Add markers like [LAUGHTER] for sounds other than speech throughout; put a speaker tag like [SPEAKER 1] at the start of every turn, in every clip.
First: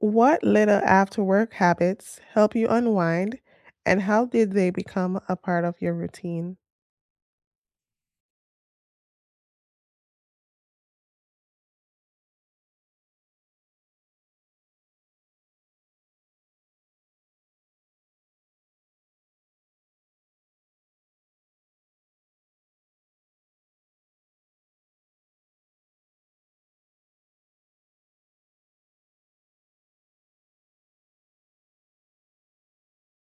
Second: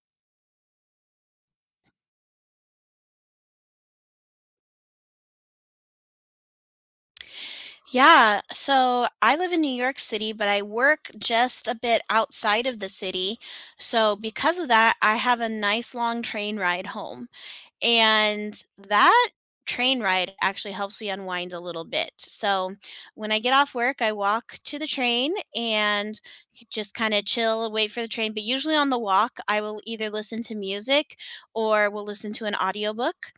[SPEAKER 1] What little after work habits help you unwind, and how did they become a part of your routine?
[SPEAKER 2] Yeah, so I live in New York City, but I work just a bit outside of the city. So because of that, I have a nice long train ride home. And that train ride actually helps me unwind a little bit. So when I get off work, I walk to the train and just kind of chill, wait for the train. But usually on the walk, I will either listen to music or will listen to an audiobook,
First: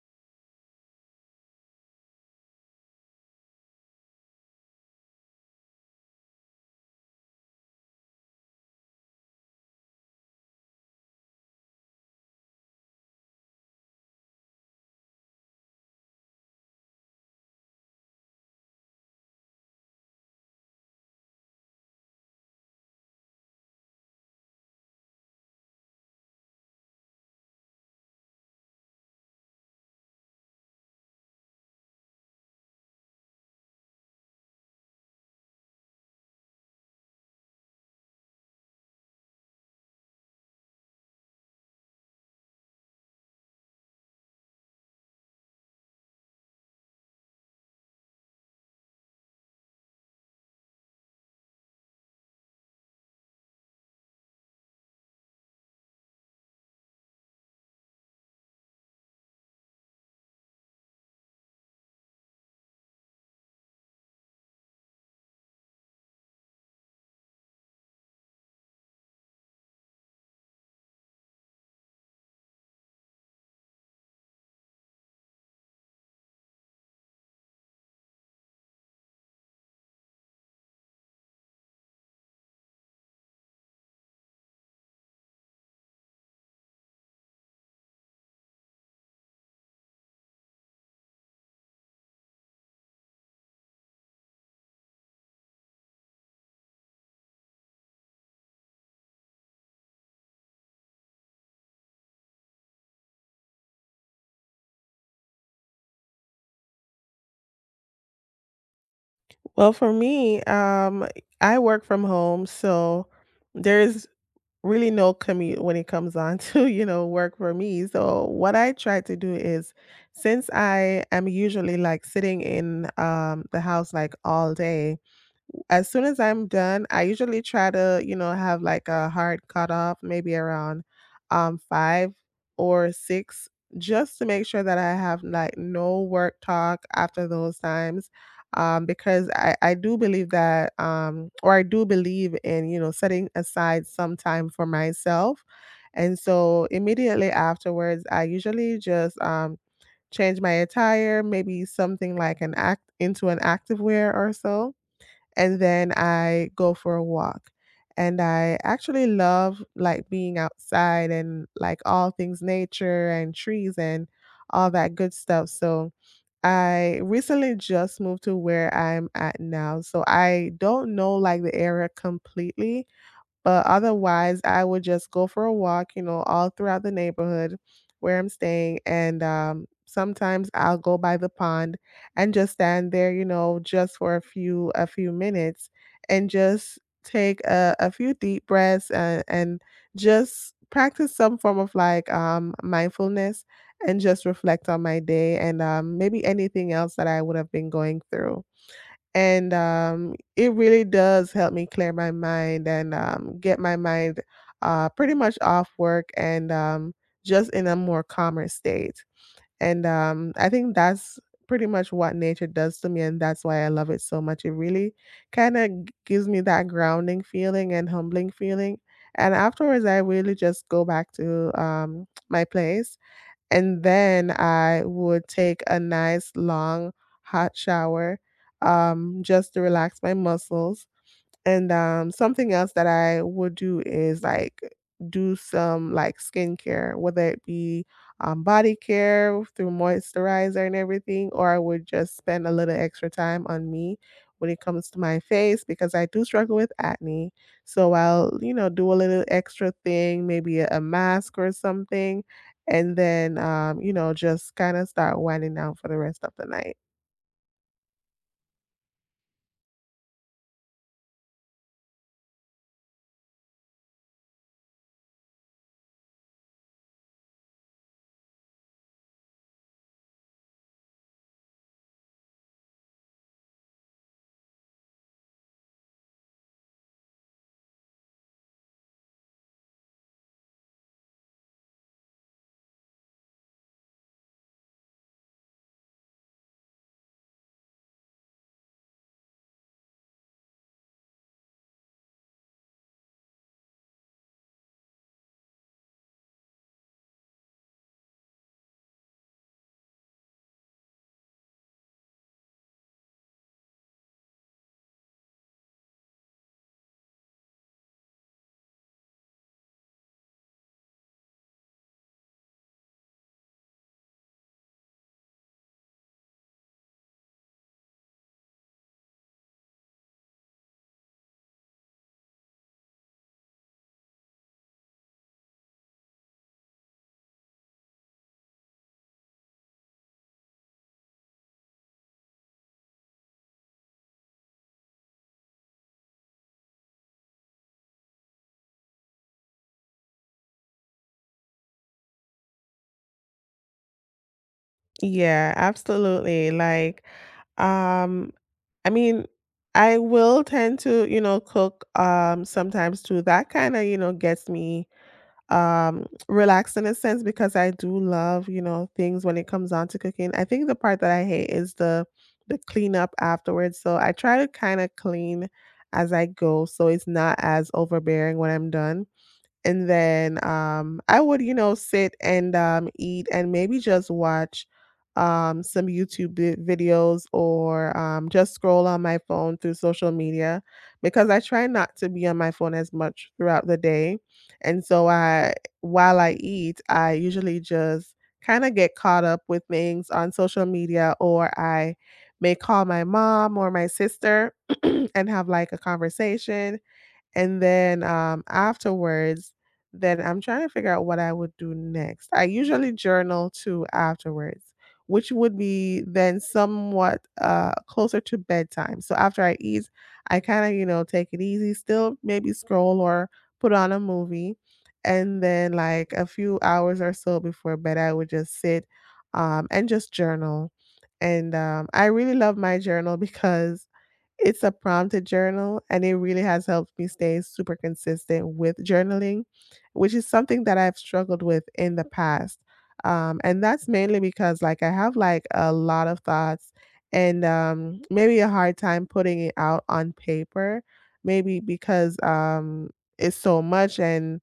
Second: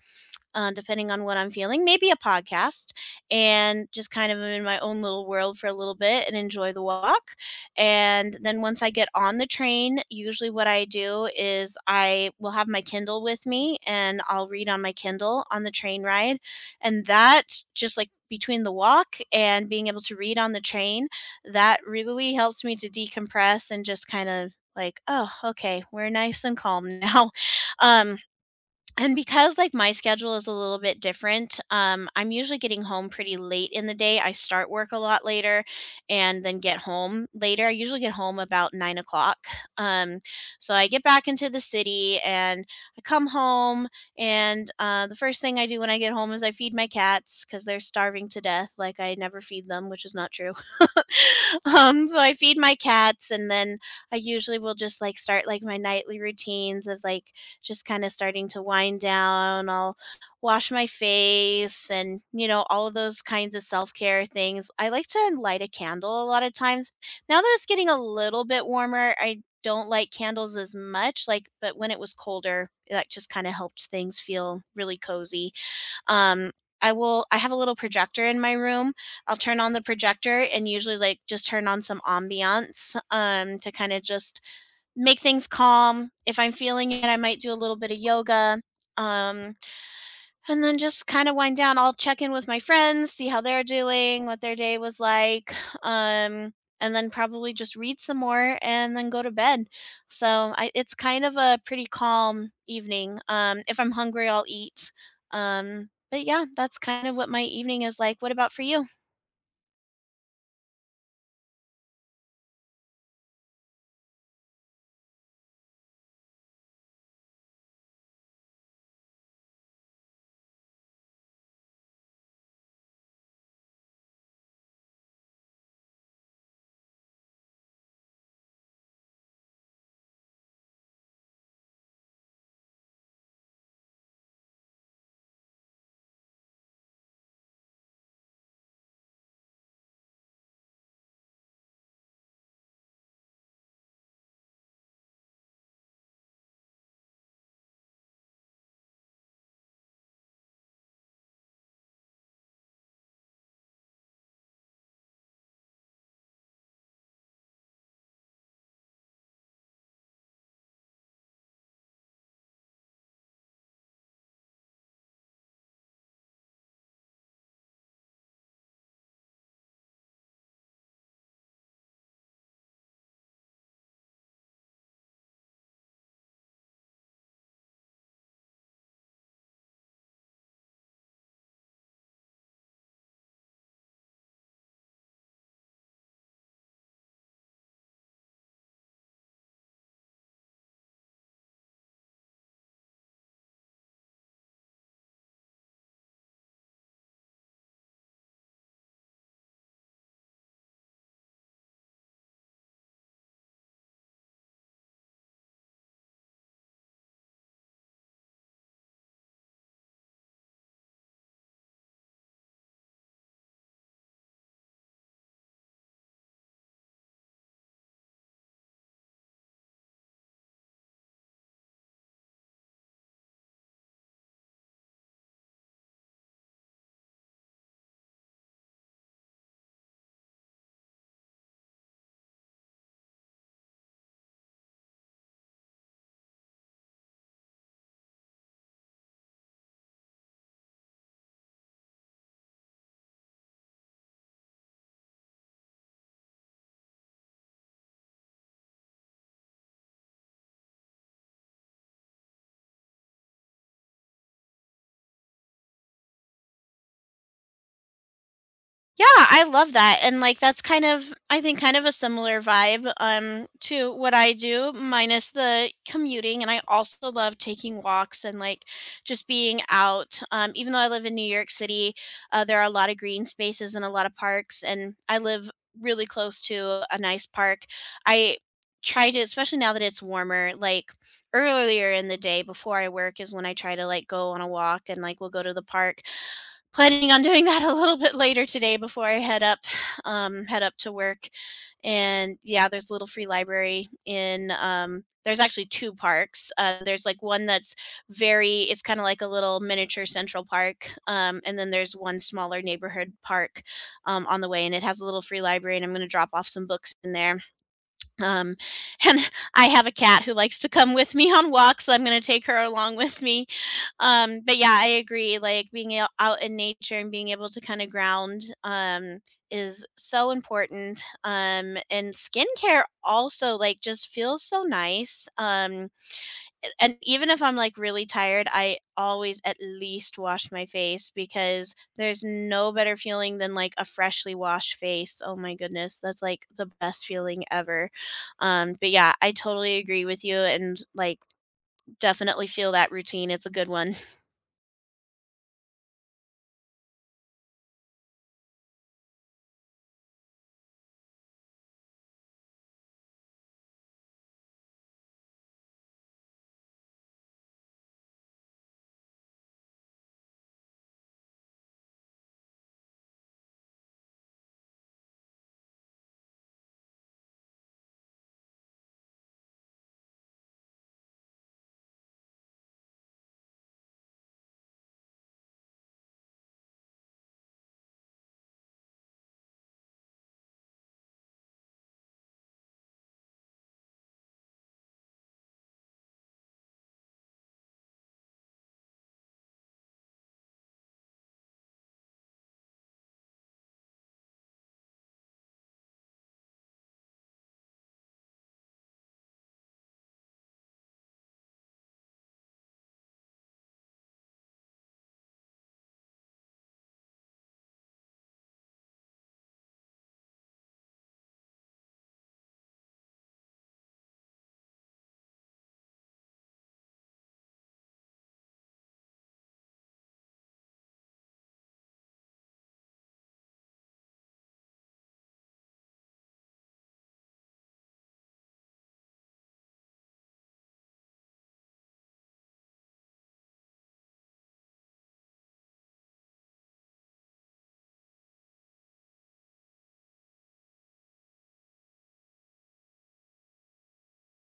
[SPEAKER 2] depending on what I'm feeling, maybe a podcast, and just kind of am in my own little world for a little bit and enjoy the walk. And then once I get on the train, usually what I do is I will have my Kindle with me and I'll read on my Kindle on the train ride. And that, just like, between the walk and being able to read on the train, that really helps me to decompress and just kind of like, oh, okay, we're nice and calm now. [LAUGHS] Um, and because, like, my schedule is a little bit different, I'm usually getting home pretty late in the day. I start work a lot later and then get home later. I usually get home about 9 o'clock. Um, so I get back into the city and I come home. And the first thing I do when I get home is I feed my cats because they're starving to death. Like, I never feed them, which is not true. [LAUGHS] So I feed my cats and then I usually will just like start like my nightly routines of like just kind of starting to wind down. I'll wash my face and, you know, all of those kinds of self care things. I like to light a candle a lot of times. Now that it's getting a little bit warmer, I don't light candles as much, like, but when it was colder that just kind of helped things feel really cozy. um I have a little projector in my room. I'll turn on the projector and usually like just turn on some ambiance to kind of just make things calm. If I'm feeling it, I might do a little bit of yoga. Um, and then just kind of wind down. I'll check in with my friends, see how they're doing, what their day was like. Um, and then probably just read some more and then go to bed. So it's kind of a pretty calm evening. If I'm hungry, I'll eat. But yeah, that's kind of what my evening is like. What about for you?
[SPEAKER 1] Well, for me, I work from home, so there's really no commute when it comes on [LAUGHS] to, work for me. So what I try to do is, since I am usually like sitting in the house like all day, as soon as I'm done, I usually try to, have like a hard cutoff, maybe around 5 or 6, just to make sure that I have like no work talk after those times. Because I do believe that or I do believe in, setting aside some time for myself. And so immediately afterwards, I usually just change my attire, maybe something like an act into an active wear or so, and then I go for a walk. And I actually love like being outside and like all things nature and trees and all that good stuff. So I recently just moved to where I'm at now, so I don't know like the area completely, but otherwise, I would just go for a walk, all throughout the neighborhood where I'm staying. And sometimes I'll go by the pond and just stand there, just for a few minutes and just take a few deep breaths and just practice some form of like mindfulness, and just reflect on my day, and maybe anything else that I would have been going through. And, it really does help me clear my mind and, get my mind, pretty much off work and, just in a more calmer state. And, I think that's pretty much what nature does to me, and that's why I love it so much. It really kinda gives me that grounding feeling and humbling feeling. And afterwards, I really just go back to, my place, and then I would take a nice long hot shower, just to relax my muscles. And, something else that I would do is, like, do some, like, skincare, whether it be, body care through moisturizer and everything, or I would just spend a little extra time on me when it comes to my face because I do struggle with acne. So I'll, do a little extra thing, maybe a mask or something, and then, just kinda start winding down for the rest of the night.
[SPEAKER 2] Yeah, I love that, and, like, that's kind of, I think, kind of a similar vibe, to what I do, minus the commuting, and I also love taking walks and, like, just being out, even though I live in New York City, there are a lot of green spaces and a lot of parks, and I live really close to a nice park. I try to, especially now that it's warmer, like, earlier in the day before I work is when I try to, like, go on a walk and, like, we'll go to the park, planning on doing [LAUGHS] that a little bit later today before I head up, head up to work. And yeah, there's a little free library in. There's actually two parks. There's like one that's very. It's kind of like a little miniature Central Park, and then there's one smaller neighborhood park, on the way, and it has a little free library. And I'm going to drop off some books in there. Um, and [LAUGHS] I have a cat who likes to come with me on walks, so I'm gonna take her along with me. But yeah, I agree, like, being ou out in nature and being able to kinda ground, is so important, and skincare also, like, just feels so nice, and even if I'm, like, really tired, I always at least wash my face because there's no better feeling than, like, a freshly washed face. Oh my goodness, that's, like, the best feeling ever. But yeah, I totally agree with you and, like, definitely feel that routine. It's a good one.
[SPEAKER 1] Yeah, absolutely, like, um I mean, I will tend to, cook, sometimes too. That kinda, gets me, relaxed in a sense because I do love, things when it comes down to cooking. I think the part that I hate is the cleanup afterwards. So I try to kinda clean as I go so it's not as overbearing when I'm done, and then I would, sit and eat and maybe just watch some videos or just scroll on my phone through social media because I try not to be on my phone as much throughout the day. And so I while I eat, I usually just kind of get caught up with things on social media, or I may call my mom or my sister [CLEARS THROAT] and have like a conversation, and then, afterwards, then I'm trying to figure out what I would do next. I usually journal too afterwards, which would be then somewhat, closer to bedtime. So after I eat, I kinda, take it easy, still maybe scroll or put on a movie. And then, like, a few hours or so before bed, I would just sit, and just journal. And, I really love my journal [LAUGHS] because it's a prompted journal, and it really has helped me stay super consistent with journaling, which is something that I've struggled with in the past. And that's mainly because like I have like a lot of thoughts, and maybe a hard time putting it out on paper, maybe because it's so much, and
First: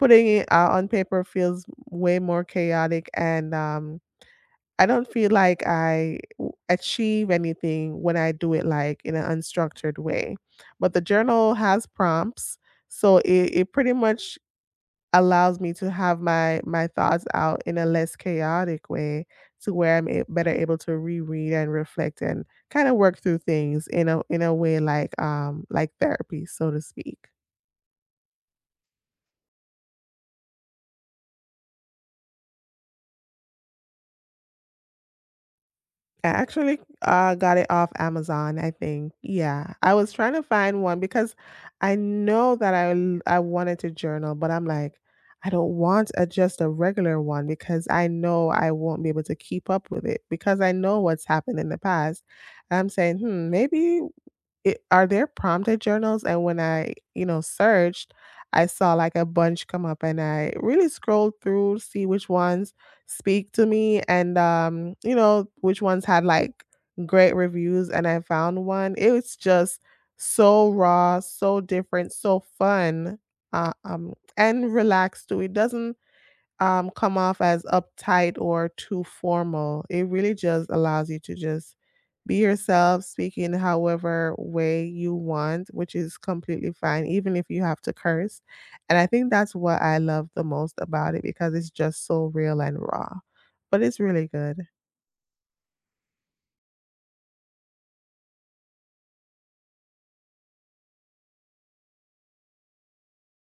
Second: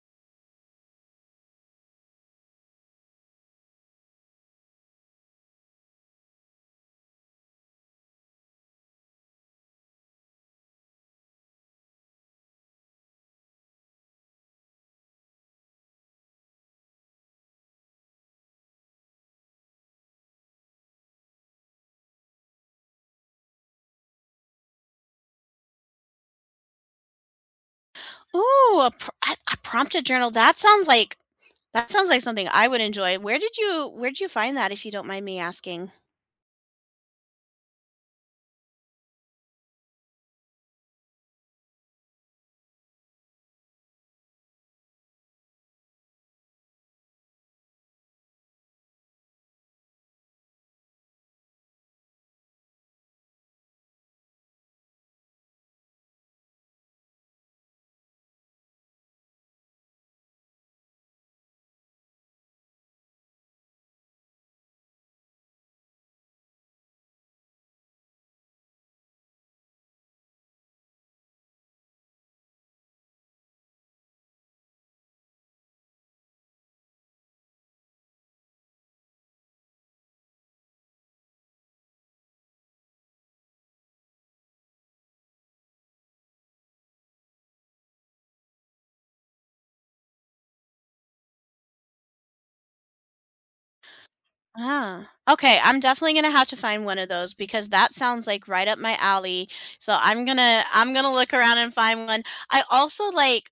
[SPEAKER 1] putting it out on paper feels way more chaotic, and I don't feel like achieve anything when I do it like in an unstructured way. But the journal has prompts, so it pretty much allows me to have my thoughts out in a less chaotic way to where I'm better able to reread and reflect and kind of work through things in a way like therapy, so to speak.
[SPEAKER 2] Ooh, a pr a prompted journal. That sounds like something I would enjoy. Where did you find that, if you don't mind me asking?
[SPEAKER 1] I actually, got it off Amazon, I think. Yeah, I was trying to find one because I know that I wanted to journal, but I'm like, "I don't want a just a regular one because I know I won't be able to keep up with it because I know what's happened in the past." And I'm saying, "Hmm, maybe it, are there prompted journals?" And when I, searched, I saw like a bunch come up, and I really scrolled through, see which ones speak to me and, which ones had like great reviews. And I found one. It was just so raw, so different, so fun, and relaxed too. It doesn't come off as uptight or too formal. It really just allows you to just be yourself, speaking however way you want, which is completely fine, even if you have to curse. And I think that's what I love the most about it because it's just so real and raw. But it's really good.
[SPEAKER 2] Ah, okay. I'm definitely gonna have to find one of those because that sounds like right up my alley. So I'm gonna look around and find one. I also like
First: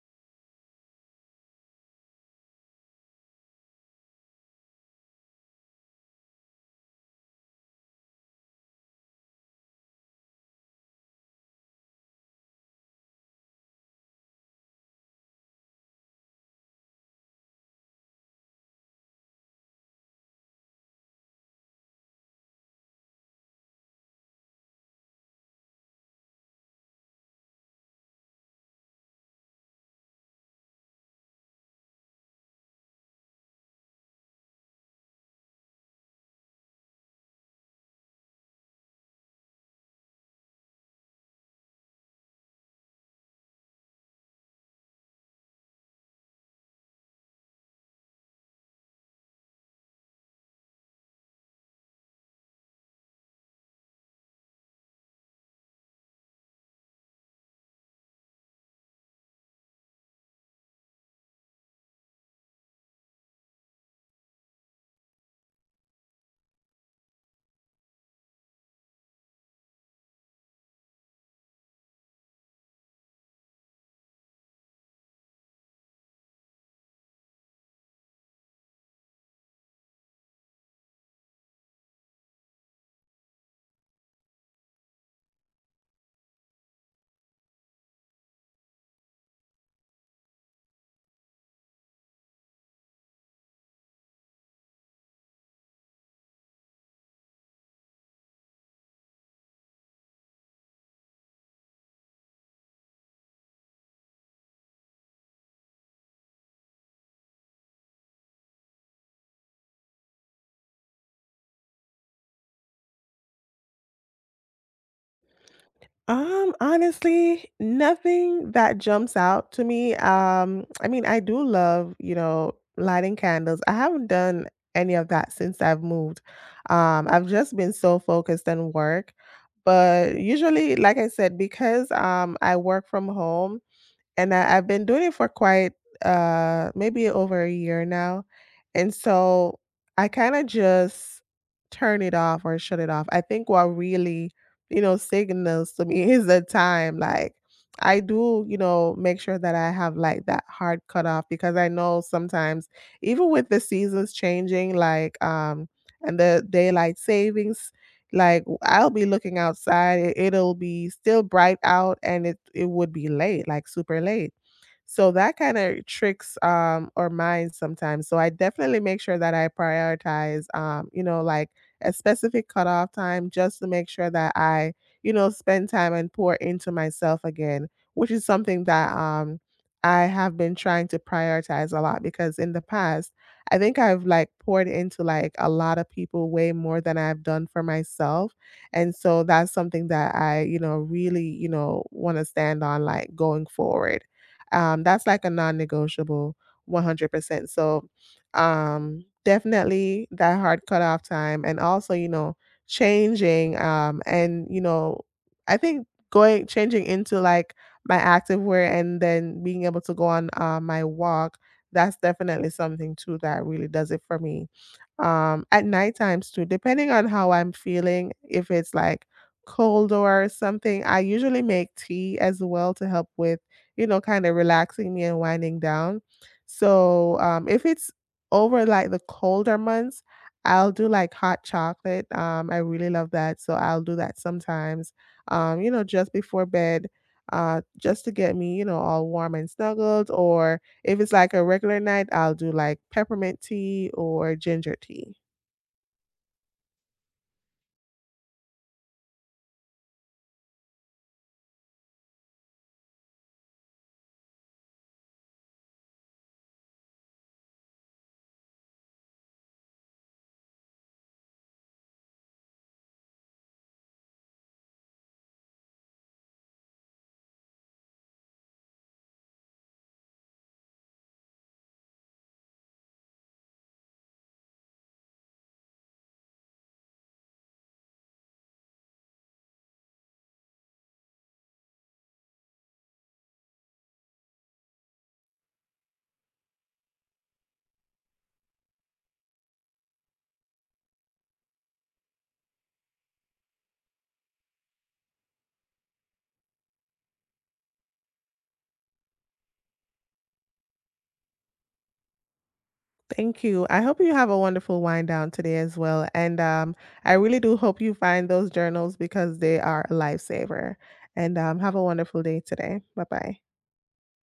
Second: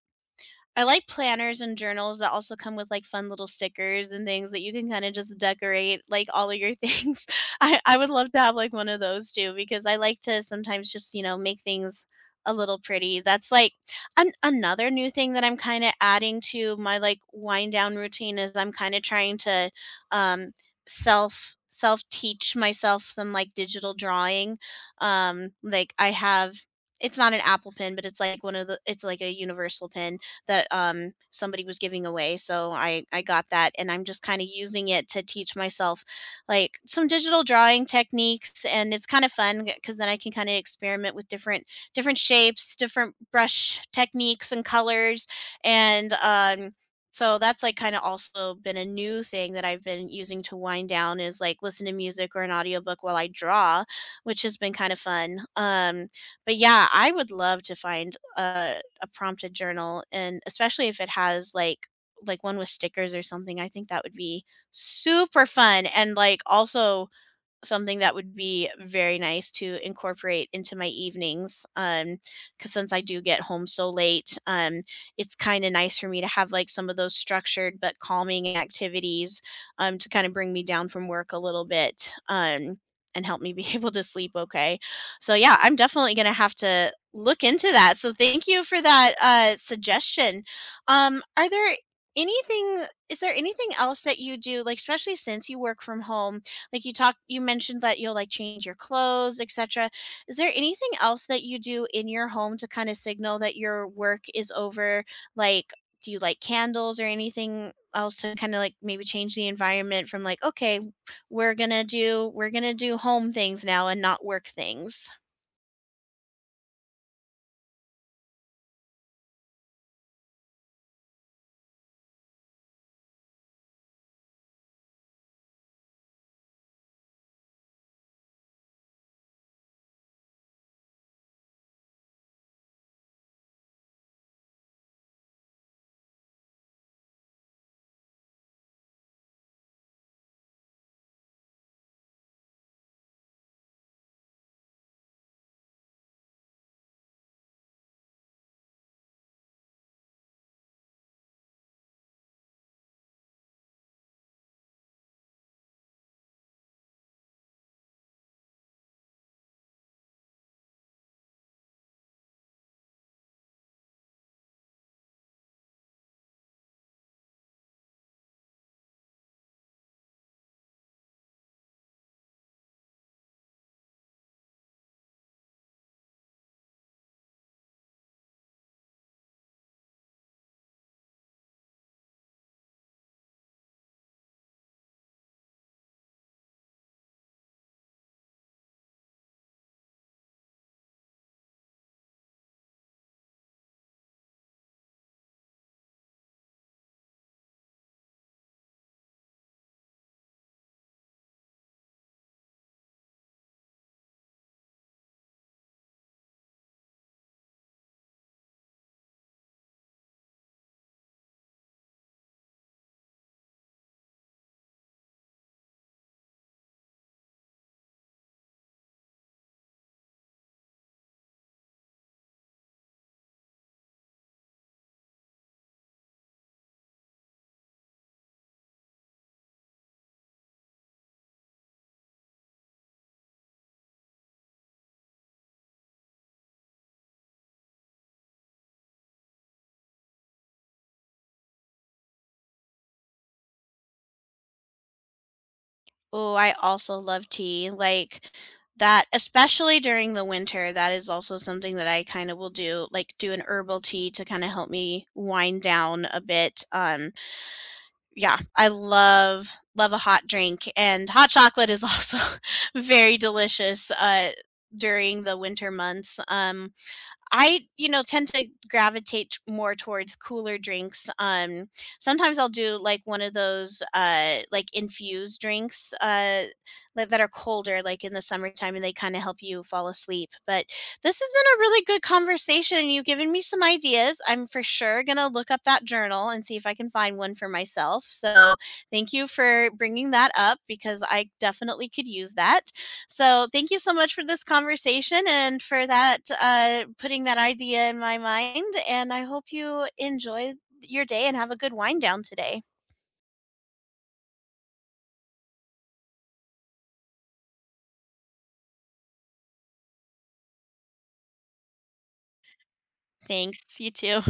[SPEAKER 2] I like planners and journals that also come with like fun little stickers and things that you can kind of just decorate like all of your things. [LAUGHS] I would love to have like one of those too because I like to sometimes just, you know, make things a little pretty. That's like another new thing that I'm kind of adding to my like wind down routine is I'm kind of trying to um self teach myself some like digital drawing. Like I have, it's not an Apple pen, but it's like one of the it's like a universal pen that somebody was giving away. So I got that and I'm just kind of using it to teach myself like some digital drawing techniques. And it's kind of fun because then I can kind of experiment with different shapes, different brush techniques and colors. And, so that's like kind of also been a new thing that I've been using to wind down is like listen to music or an audiobook while I draw, which has been kind of fun. But yeah, I would love to find a prompted journal, and especially if it has like one with stickers or something, I think that would be super fun and like also something that would be very nice to incorporate into my evenings, because since I do get home so late, it's kind of nice for me to have like some of those structured but calming activities to kind of bring me down from work a little bit and help me be [LAUGHS] able to sleep okay. So yeah, I'm definitely going to have to look into that, so thank you for that suggestion. Are there anything Is there anything else that you do, like, especially since you work from home, like you mentioned that you'll like change your clothes, etc.? Is there anything else that you do in your home to kind of signal that your work is over? Like, do you like candles or anything else to kind of like maybe change the environment from, like, okay, we're going to do home things now and not work things?
[SPEAKER 1] Honestly, nothing that jumps out to me. I mean, I do love, lighting candles. I haven't done any of that since I've moved. I've just been so focused on work. But usually, like I said, because I work from home, and I've been doing it for quite maybe over a year now. And so I kind of just turn it off or shut it off. I think what really, signals to me [LAUGHS] is the time. Like I do, make sure that I have like that hard cutoff because I know sometimes even with the seasons changing, like and the daylight savings, like I'll be looking outside, it'll be still bright out, and it would be late, like super late. So that kind of tricks our minds sometimes. So I definitely make sure that I prioritize like a specific cutoff time just to make sure that I, spend time and pour into myself again, which is something that I have been trying to prioritize a lot because in the past, I think I've like poured into like a lot of people way more than I've done for myself. And so that's something that I, really, want to stand on like going forward. That's like a non-negotiable 100%. So, definitely that hard cutoff time, and also, changing and you know, I think going changing into like my active wear and then being able to go on my walk, that's definitely something too that really does it for me. At night times too, depending on how I'm feeling, if it's like cold or something, I usually make tea as well to help with, kind of relaxing me and winding down. So if it's over like the colder months, I'll do like hot chocolate. I really love that. So I'll do that sometimes, just before bed, just to get me, all warm and snuggled. Or if it's like a regular night, I'll do like peppermint tea or ginger tea.
[SPEAKER 2] Oh, I also love tea. Like, that, especially during the winter, that is also something that I kind of will do, like, do an herbal tea to kind of help me wind down a bit. Yeah, I love a hot drink, and hot chocolate is also [LAUGHS] very delicious during the winter months. I tend to gravitate more towards cooler drinks. Sometimes I'll do like one of those like infused drinks that are colder like in the summertime and they kind of help you fall asleep. But this has been a really good conversation and you've given me some ideas. I'm for sure going to look up that journal and see if I can find one for myself. So, thank you for bringing that up because I definitely could use that. So thank you so much for this conversation and for that, putting that idea in my mind. And I hope you enjoy your day and have a good wind down today.
[SPEAKER 1] Thank you. I hope you have a wonderful wind down today as well. And I really do hope you find those journals because they are a lifesaver. And have a wonderful day today. Bye bye.
[SPEAKER 2] Thanks. You too.